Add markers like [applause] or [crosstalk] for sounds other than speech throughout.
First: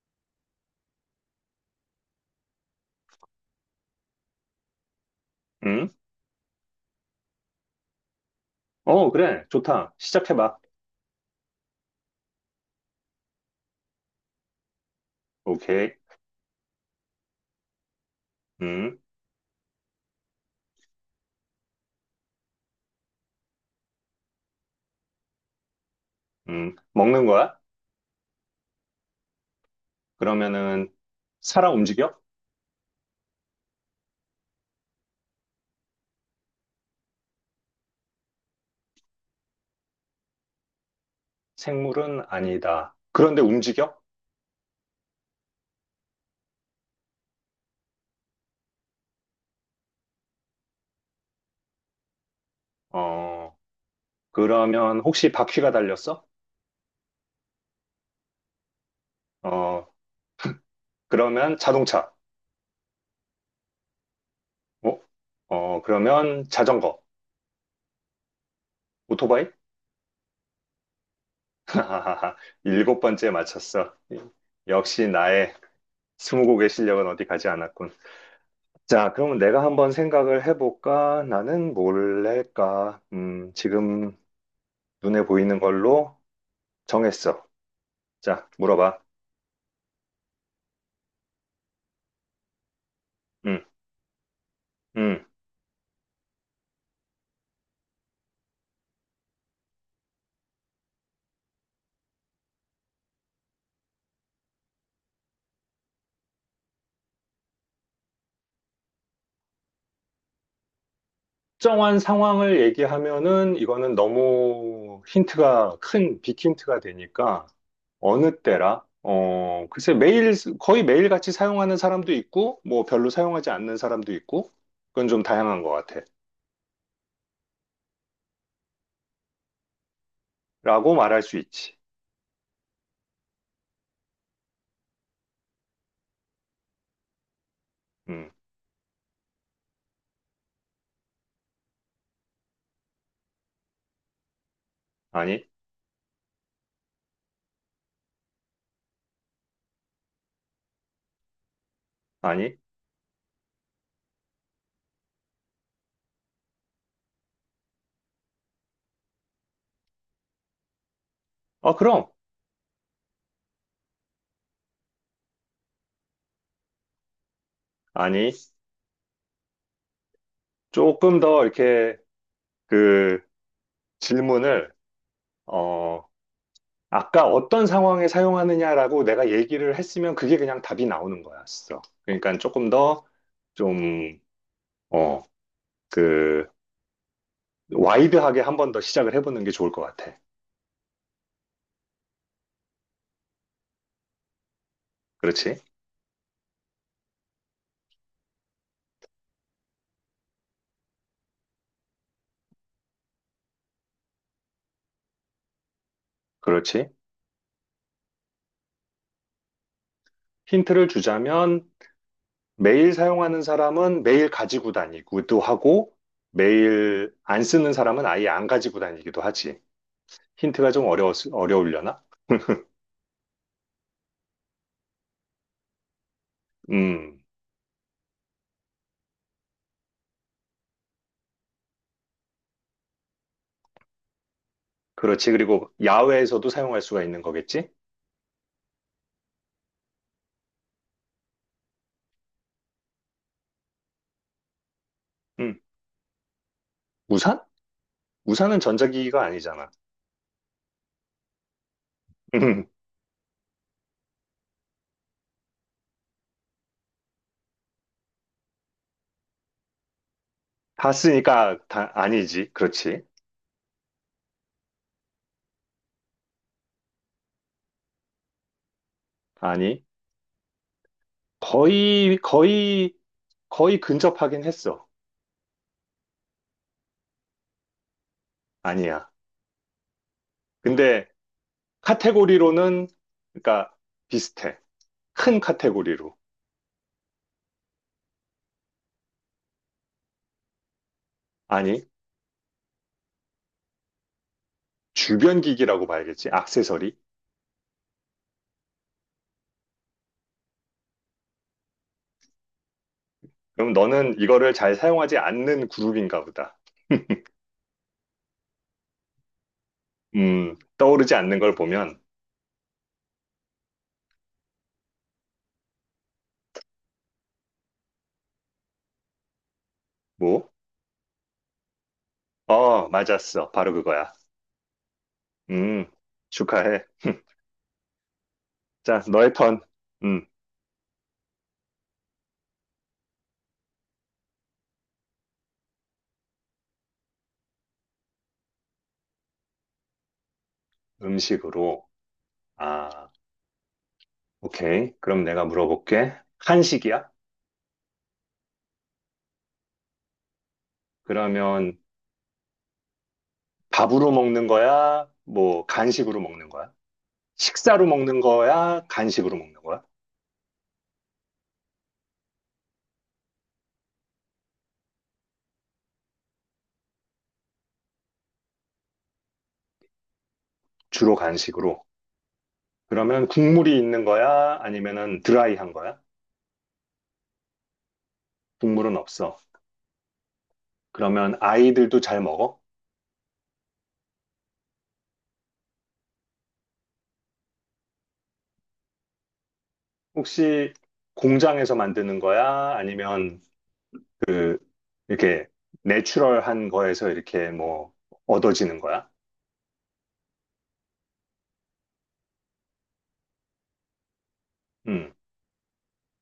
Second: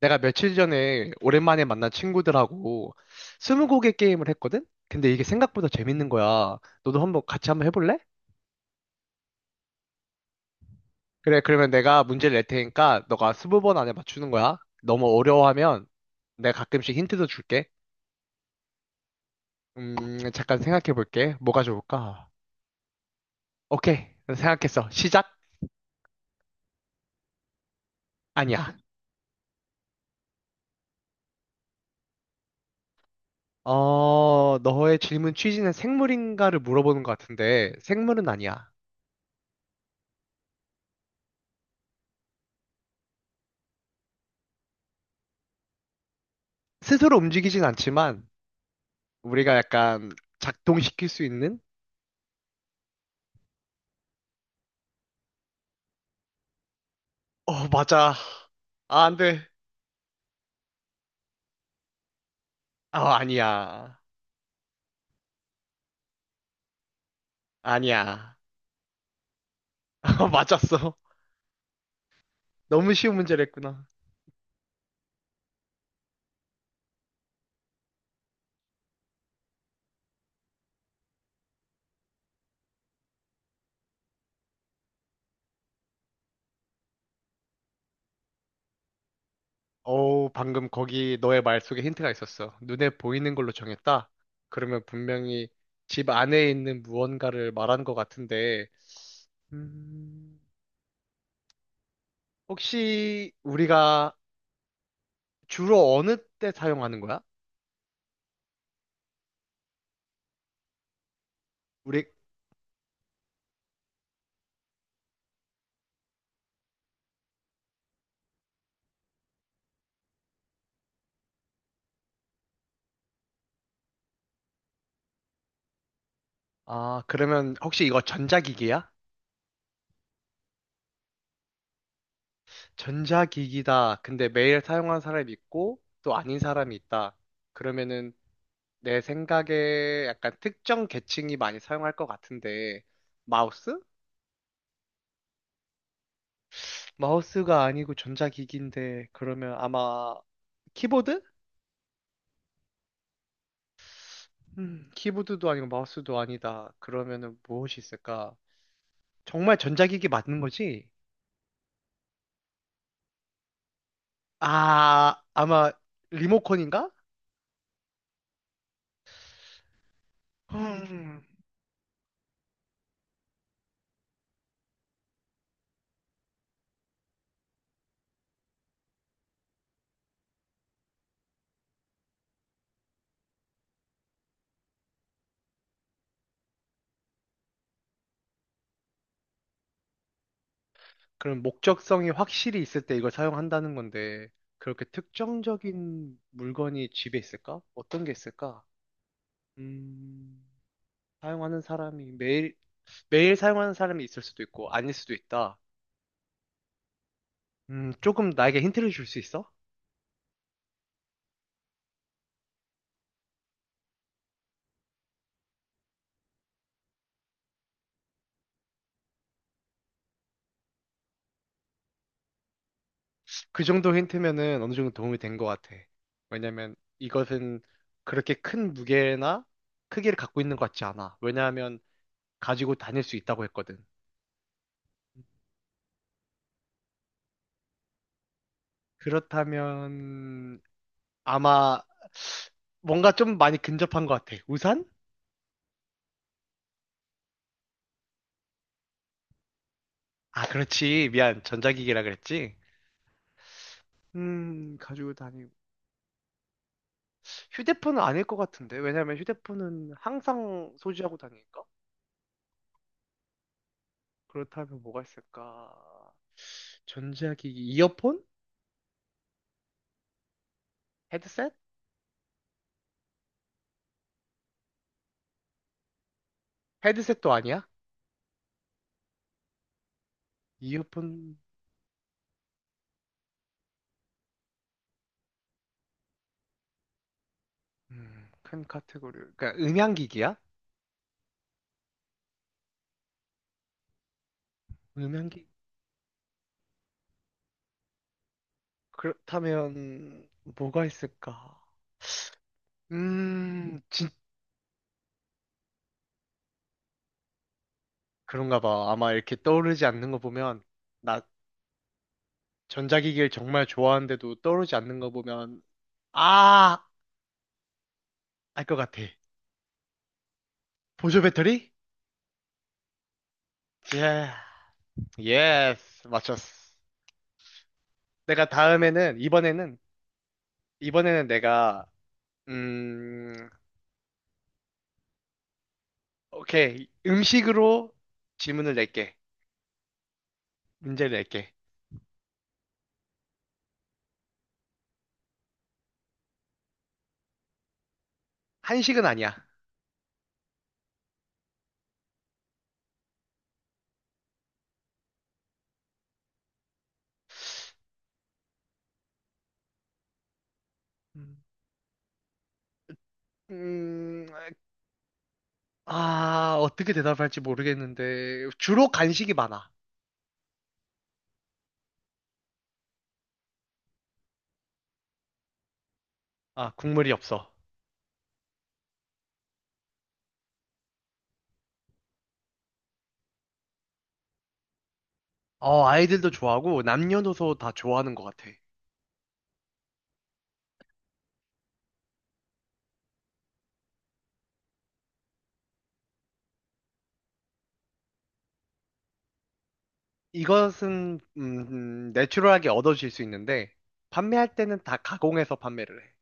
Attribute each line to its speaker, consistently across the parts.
Speaker 1: 내가 며칠 전에 오랜만에 만난 친구들하고 스무고개 게임을 했거든? 근데 이게 생각보다
Speaker 2: 응?
Speaker 1: 재밌는 거야. 너도 한번 같이 한번 해볼래?
Speaker 2: 어, 그래. 좋다. 시작해봐.
Speaker 1: 그래, 그러면 내가 문제를 낼 테니까 너가 스무 번 안에 맞추는 거야. 너무 어려워하면
Speaker 2: 오케이.
Speaker 1: 내가 가끔씩 힌트도 줄게.
Speaker 2: 음,
Speaker 1: 잠깐 생각해 볼게. 뭐가 좋을까? 오케이. 생각했어. 시작?
Speaker 2: 먹는 거야?
Speaker 1: 아니야.
Speaker 2: 그러면은, 살아 움직여?
Speaker 1: 어, 너의 질문 취지는 생물인가를 물어보는 것 같은데 생물은 아니야.
Speaker 2: 생물은 아니다. 그런데 움직여?
Speaker 1: 스스로 움직이진 않지만 우리가 약간 작동시킬 수 있는.
Speaker 2: 어, 그러면 혹시 바퀴가 달렸어?
Speaker 1: 어, 맞아. 아, 안 돼.
Speaker 2: 어, 그러면 자동차.
Speaker 1: 아, 아니야.
Speaker 2: 어? 어, 그러면 자전거.
Speaker 1: 아니야.
Speaker 2: 오토바이?
Speaker 1: [laughs] 어, 맞았어.
Speaker 2: [laughs] 하하하.
Speaker 1: 너무
Speaker 2: 일곱
Speaker 1: 쉬운
Speaker 2: 번째
Speaker 1: 문제를 했구나.
Speaker 2: 맞췄어. 역시 나의 스무고개 실력은 어디 가지 않았군. 자, 그러면 내가 한번 생각을 해볼까? 나는 뭘 할까? 지금 눈에 보이는 걸로 정했어. 자, 물어봐.
Speaker 1: 어우, 방금 거기 너의 말 속에 힌트가 있었어. 눈에 보이는 걸로
Speaker 2: 음,
Speaker 1: 정했다? 그러면
Speaker 2: 음.
Speaker 1: 분명히 집 안에 있는 무언가를 말한 것 같은데, 음, 혹시 우리가 주로 어느 때 사용하는 거야?
Speaker 2: 특정한
Speaker 1: 우리,
Speaker 2: 상황을 얘기하면은 이거는 너무 힌트가 큰 빅힌트가 되니까. 어느 때라, 글쎄, 매일 거의 매일 같이 사용하는 사람도 있고, 뭐 별로 사용하지 않는 사람도 있고, 그건 좀 다양한 것
Speaker 1: 아, 그러면 혹시 이거 전자기기야?
Speaker 2: 같아라고 말할 수 있지.
Speaker 1: 전자기기다. 근데 매일 사용하는 사람이 있고 또 아닌 사람이 있다. 그러면은
Speaker 2: 음
Speaker 1: 내 생각에 약간 특정 계층이 많이 사용할 것 같은데 마우스?
Speaker 2: 아니.
Speaker 1: 마우스가 아니고 전자기기인데 그러면 아마 키보드?
Speaker 2: 아니.
Speaker 1: 키보드도 아니고 마우스도 아니다. 그러면은 무엇이 있을까? 정말 전자기기 맞는 거지?
Speaker 2: 어, 그럼.
Speaker 1: 아, 아마 리모컨인가?
Speaker 2: 아니. 조금
Speaker 1: 음,
Speaker 2: 더 이렇게 그 질문을, 어 아까 어떤 상황에 사용하느냐라고 내가 얘기를 했으면 그게 그냥 답이 나오는 거였어. 그러니까 조금 더 좀, 어, 그, 와이드하게 한번 더 시작을 해보는 게 좋을 것 같아.
Speaker 1: 그럼 목적성이 확실히 있을 때 이걸 사용한다는 건데, 그렇게
Speaker 2: 그렇지?
Speaker 1: 특정적인 물건이 집에 있을까? 어떤 게 있을까? 음, 사용하는 사람이 매일, 매일 사용하는 사람이 있을 수도 있고, 아닐 수도 있다.
Speaker 2: 그렇지?
Speaker 1: 조금 나에게 힌트를 줄 수 있어?
Speaker 2: 힌트를 주자면, 매일 사용하는 사람은 매일 가지고 다니기도 하고, 매일 안 쓰는 사람은 아예 안 가지고 다니기도 하지. 힌트가 좀 어려우려나?
Speaker 1: 그 정도 힌트면은 어느 정도 도움이 된 것 같아. 왜냐면
Speaker 2: 음,
Speaker 1: 이것은 그렇게 큰 무게나 크기를 갖고 있는 것 같지 않아. 왜냐하면 가지고 다닐 수 있다고 했거든.
Speaker 2: 그렇지. 그리고 야외에서도 사용할 수가 있는 거겠지?
Speaker 1: 그렇다면, 아마 뭔가 좀 많이 근접한 것 같아. 우산?
Speaker 2: 음, 우산? 우산은 전자기기가 아니잖아.
Speaker 1: 아, 그렇지. 미안. 전자기기라
Speaker 2: [laughs]
Speaker 1: 그랬지.
Speaker 2: 음,
Speaker 1: 가지고 다니고. 휴대폰은 아닐 것 같은데. 왜냐면 휴대폰은 항상 소지하고
Speaker 2: 봤으니까
Speaker 1: 다니니까.
Speaker 2: 다 아니지. 그렇지.
Speaker 1: 그렇다면 뭐가 있을까? 전자기기, 이어폰?
Speaker 2: 아니.
Speaker 1: 헤드셋?
Speaker 2: 거의, 거의, 거의 근접하긴 했어.
Speaker 1: 헤드셋도 아니야?
Speaker 2: 아니야. 근데
Speaker 1: 이어폰,
Speaker 2: 카테고리로는, 그러니까, 비슷해. 큰 카테고리로.
Speaker 1: 큰 카테고리. 그러니까 음향기기야?
Speaker 2: 아니. 주변
Speaker 1: 음향기?
Speaker 2: 기기라고 봐야겠지. 액세서리.
Speaker 1: 그렇다면 뭐가 있을까?
Speaker 2: 그럼
Speaker 1: 진짜
Speaker 2: 너는 이거를 잘 사용하지 않는 그룹인가 보다.
Speaker 1: 그런가 봐. 아마 이렇게 떠오르지 않는 거 보면,
Speaker 2: 떠오르지
Speaker 1: 나
Speaker 2: 않는 걸 보면,
Speaker 1: 전자기기를 정말 좋아하는데도 떠오르지 않는 거 보면, 아! 알 것 같아.
Speaker 2: 뭐?
Speaker 1: 보조 배터리?
Speaker 2: 어, 맞았어. 바로 그거야.
Speaker 1: 예,
Speaker 2: 음,
Speaker 1: 예스. 맞췄어.
Speaker 2: 축하해.
Speaker 1: 내가
Speaker 2: 자,
Speaker 1: 다음에는,
Speaker 2: 너의 턴.
Speaker 1: 이번에는,
Speaker 2: 음,
Speaker 1: 이번에는 내가, 음, 오케이. 음식으로 질문을 낼게. 문제를 낼게.
Speaker 2: 음식으로. 아. 오케이. 그럼 내가 물어볼게. 한식이야?
Speaker 1: 한식은 아니야.
Speaker 2: 그러면 밥으로 먹는 거야? 뭐 간식으로 먹는 거야? 식사로 먹는 거야? 간식으로 먹는 거야?
Speaker 1: 음, 음, 아, 어떻게 대답할지 모르겠는데, 주로 간식이 많아.
Speaker 2: 주로 간식으로. 그러면 국물이 있는 거야? 아니면은 드라이한 거야?
Speaker 1: 아, 국물이 없어.
Speaker 2: 국물은 없어. 그러면 아이들도 잘 먹어?
Speaker 1: 어, 아이들도 좋아하고 남녀노소 다 좋아하는 것 같아.
Speaker 2: 혹시 공장에서 만드는 거야? 아니면 그 이렇게 내추럴한 거에서 이렇게 뭐 얻어지는 거야?
Speaker 1: 이것은 내추럴하게 얻어질 수 있는데 판매할 때는 다
Speaker 2: 음.
Speaker 1: 가공해서 판매를 해.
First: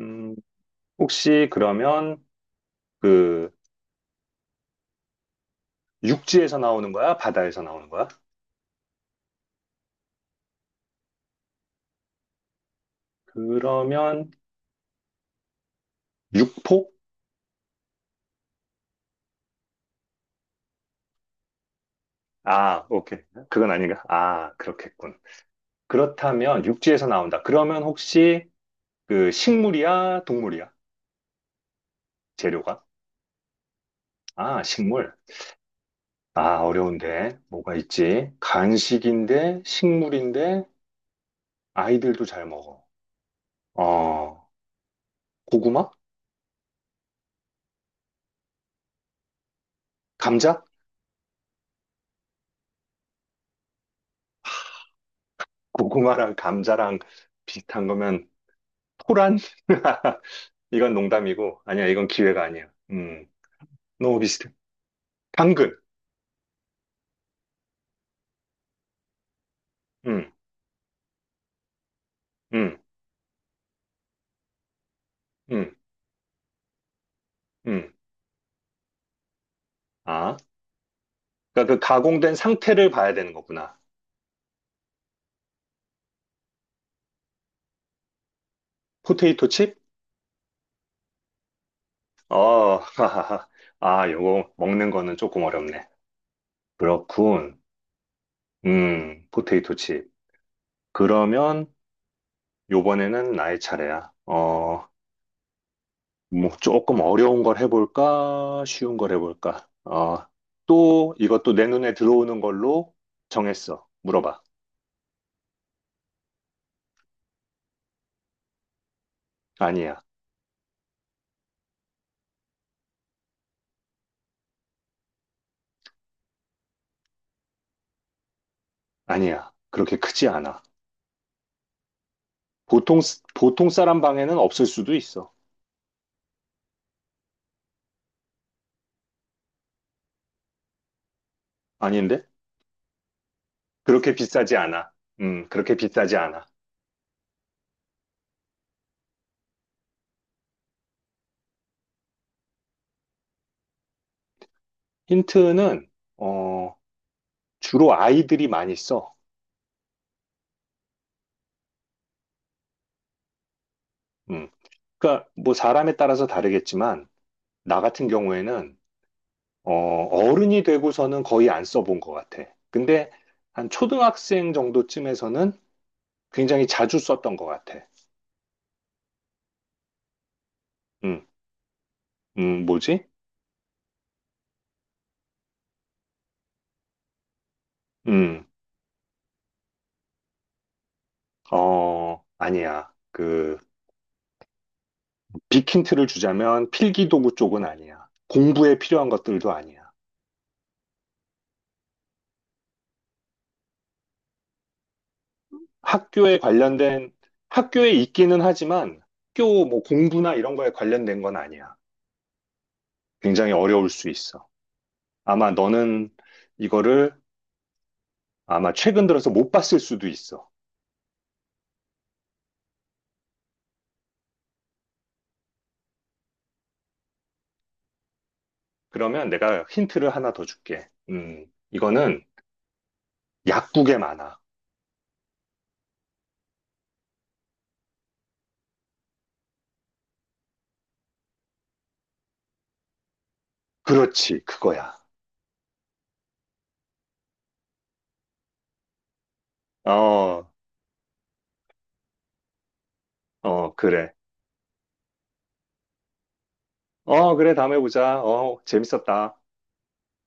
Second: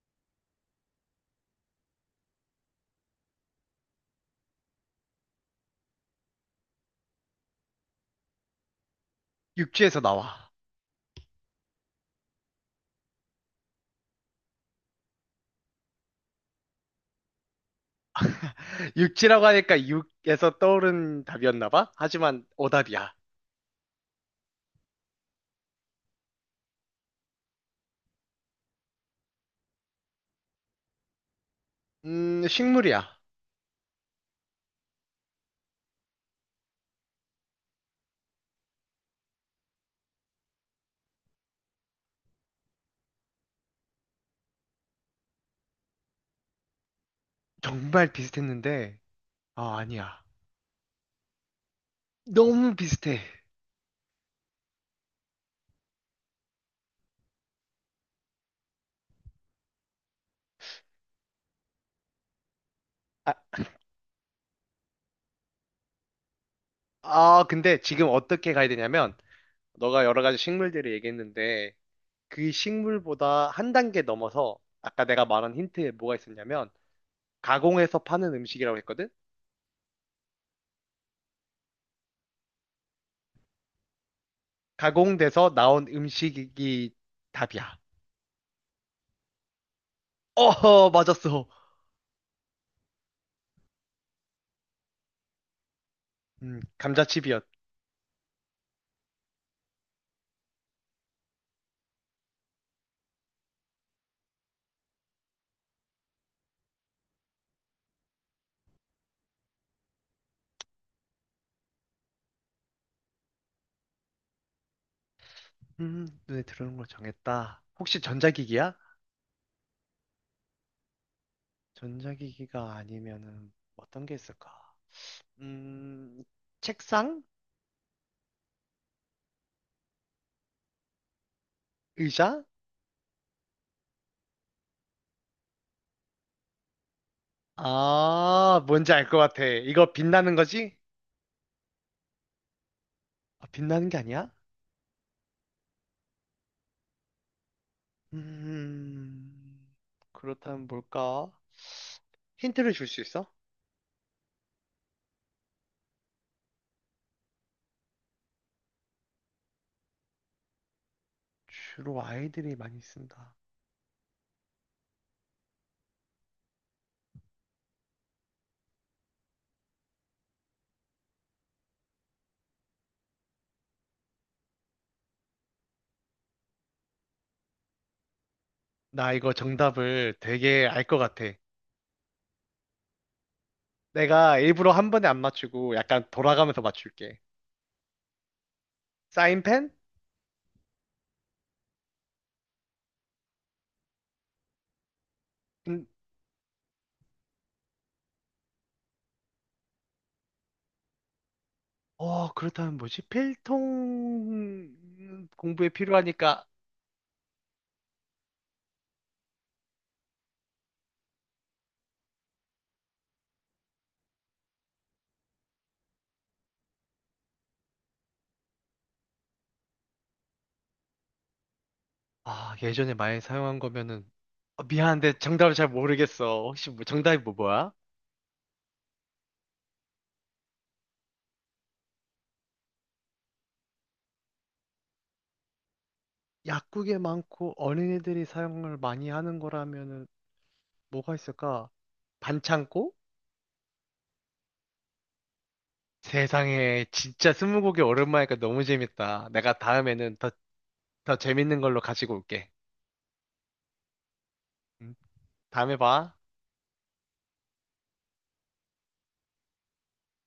Speaker 2: 음, 혹시 그러면 그 육지에서 나오는 거야? 바다에서 나오는 거야?
Speaker 1: 육지에서 나와.
Speaker 2: 그러면 육포?
Speaker 1: [laughs] 육지라고 하니까 육에서 떠오른 답이었나 봐. 하지만
Speaker 2: 아,
Speaker 1: 오답이야.
Speaker 2: 오케이. 그건 아닌가? 아, 그렇겠군. 그렇다면 육지에서 나온다. 그러면 혹시 그 식물이야? 동물이야? 재료가?
Speaker 1: 식물이야.
Speaker 2: 아, 식물. 아, 어려운데. 뭐가 있지? 간식인데, 식물인데, 아이들도 잘 먹어. 어, 고구마?
Speaker 1: 정말 비슷했는데 아, 아니야.
Speaker 2: 감자?
Speaker 1: 너무 비슷해.
Speaker 2: 고구마랑 감자랑 비슷한 거면 토란? [laughs] 이건 농담이고, 아니야, 이건 기회가 아니야.
Speaker 1: 아,
Speaker 2: 너무 비슷해. 당근.
Speaker 1: 근데 지금 어떻게 가야 되냐면 너가 여러
Speaker 2: 음,
Speaker 1: 가지 식물들을 얘기했는데 그
Speaker 2: 음,
Speaker 1: 식물보다 한 단계 넘어서 아까 내가 말한
Speaker 2: 음,
Speaker 1: 힌트에 뭐가 있었냐면
Speaker 2: 음.
Speaker 1: 가공해서 파는 음식이라고 했거든?
Speaker 2: 아, 그러니까 그 가공된 상태를 봐야 되는 거구나.
Speaker 1: 가공돼서 나온 음식이 답이야.
Speaker 2: 포테이토 칩?
Speaker 1: 어허, 맞았어.
Speaker 2: 어, 하하하. 아, 요거 먹는 거는 조금 어렵네.
Speaker 1: 감자칩이었.
Speaker 2: 그렇군. 포테이토 칩. 그러면 요번에는 나의 차례야. 뭐 조금 어려운 걸 해볼까? 쉬운 걸 해볼까? 또 이것도 내 눈에 들어오는 걸로 정했어. 물어봐.
Speaker 1: 눈에 들어오는 걸 정했다. 혹시 전자기기야?
Speaker 2: 아니야,
Speaker 1: 전자기기가 아니면은 어떤 게 있을까? 음, 책상?
Speaker 2: 아니야. 그렇게 크지 않아.
Speaker 1: 의자?
Speaker 2: 보통, 보통 사람 방에는 없을 수도 있어.
Speaker 1: 아, 뭔지 알 것 같아. 이거 빛나는 거지?
Speaker 2: 아닌데?
Speaker 1: 아, 빛나는 게
Speaker 2: 그렇게
Speaker 1: 아니야?
Speaker 2: 비싸지 않아. 그렇게 비싸지 않아.
Speaker 1: 음, 그렇다면 뭘까? 힌트를 줄 수 있어?
Speaker 2: 힌트는, 어, 주로 아이들이 많이 써.
Speaker 1: 주로 아이들이 많이 쓴다.
Speaker 2: 음, 그러니까 뭐 사람에 따라서 다르겠지만, 나 같은 경우에는, 어른이 되고서는 거의 안 써본 것 같아. 근데 한 초등학생 정도쯤에서는 굉장히 자주 썼던 것 같아.
Speaker 1: 나 이거 정답을 되게 알 것 같아.
Speaker 2: 음, 뭐지?
Speaker 1: 내가 일부러 한 번에 안 맞추고 약간 돌아가면서 맞출게.
Speaker 2: 음,
Speaker 1: 사인펜?
Speaker 2: 아니야. 그,
Speaker 1: 음,
Speaker 2: 빅힌트를 주자면 필기도구 쪽은 아니야. 공부에 필요한 것들도 아니야.
Speaker 1: 그렇다면 뭐지? 필통 공부에
Speaker 2: 학교에
Speaker 1: 필요하니까,
Speaker 2: 관련된, 학교에 있기는 하지만 학교 뭐 공부나 이런 거에 관련된 건 아니야. 굉장히 어려울 수 있어. 아마 너는 이거를 아마 최근 들어서 못 봤을 수도 있어.
Speaker 1: 아, 예전에 많이 사용한 거면은, 미안한데 정답을 잘 모르겠어. 혹시 뭐, 정답이 뭐야?
Speaker 2: 그러면 내가 힌트를 하나 더 줄게. 이거는 약국에 많아.
Speaker 1: 약국에 많고 어린이들이 사용을 많이 하는 거라면은 뭐가 있을까? 반창고?
Speaker 2: 그렇지, 그거야.
Speaker 1: 세상에, 진짜 스무고개 오랜만이니까 너무 재밌다. 내가 다음에는 더,
Speaker 2: 어,
Speaker 1: 더 재밌는 걸로 가지고 올게.
Speaker 2: 어, 그래.
Speaker 1: 음, 다음에 봐.
Speaker 2: 어, 그래, 다음에 보자. 어, 재밌었다.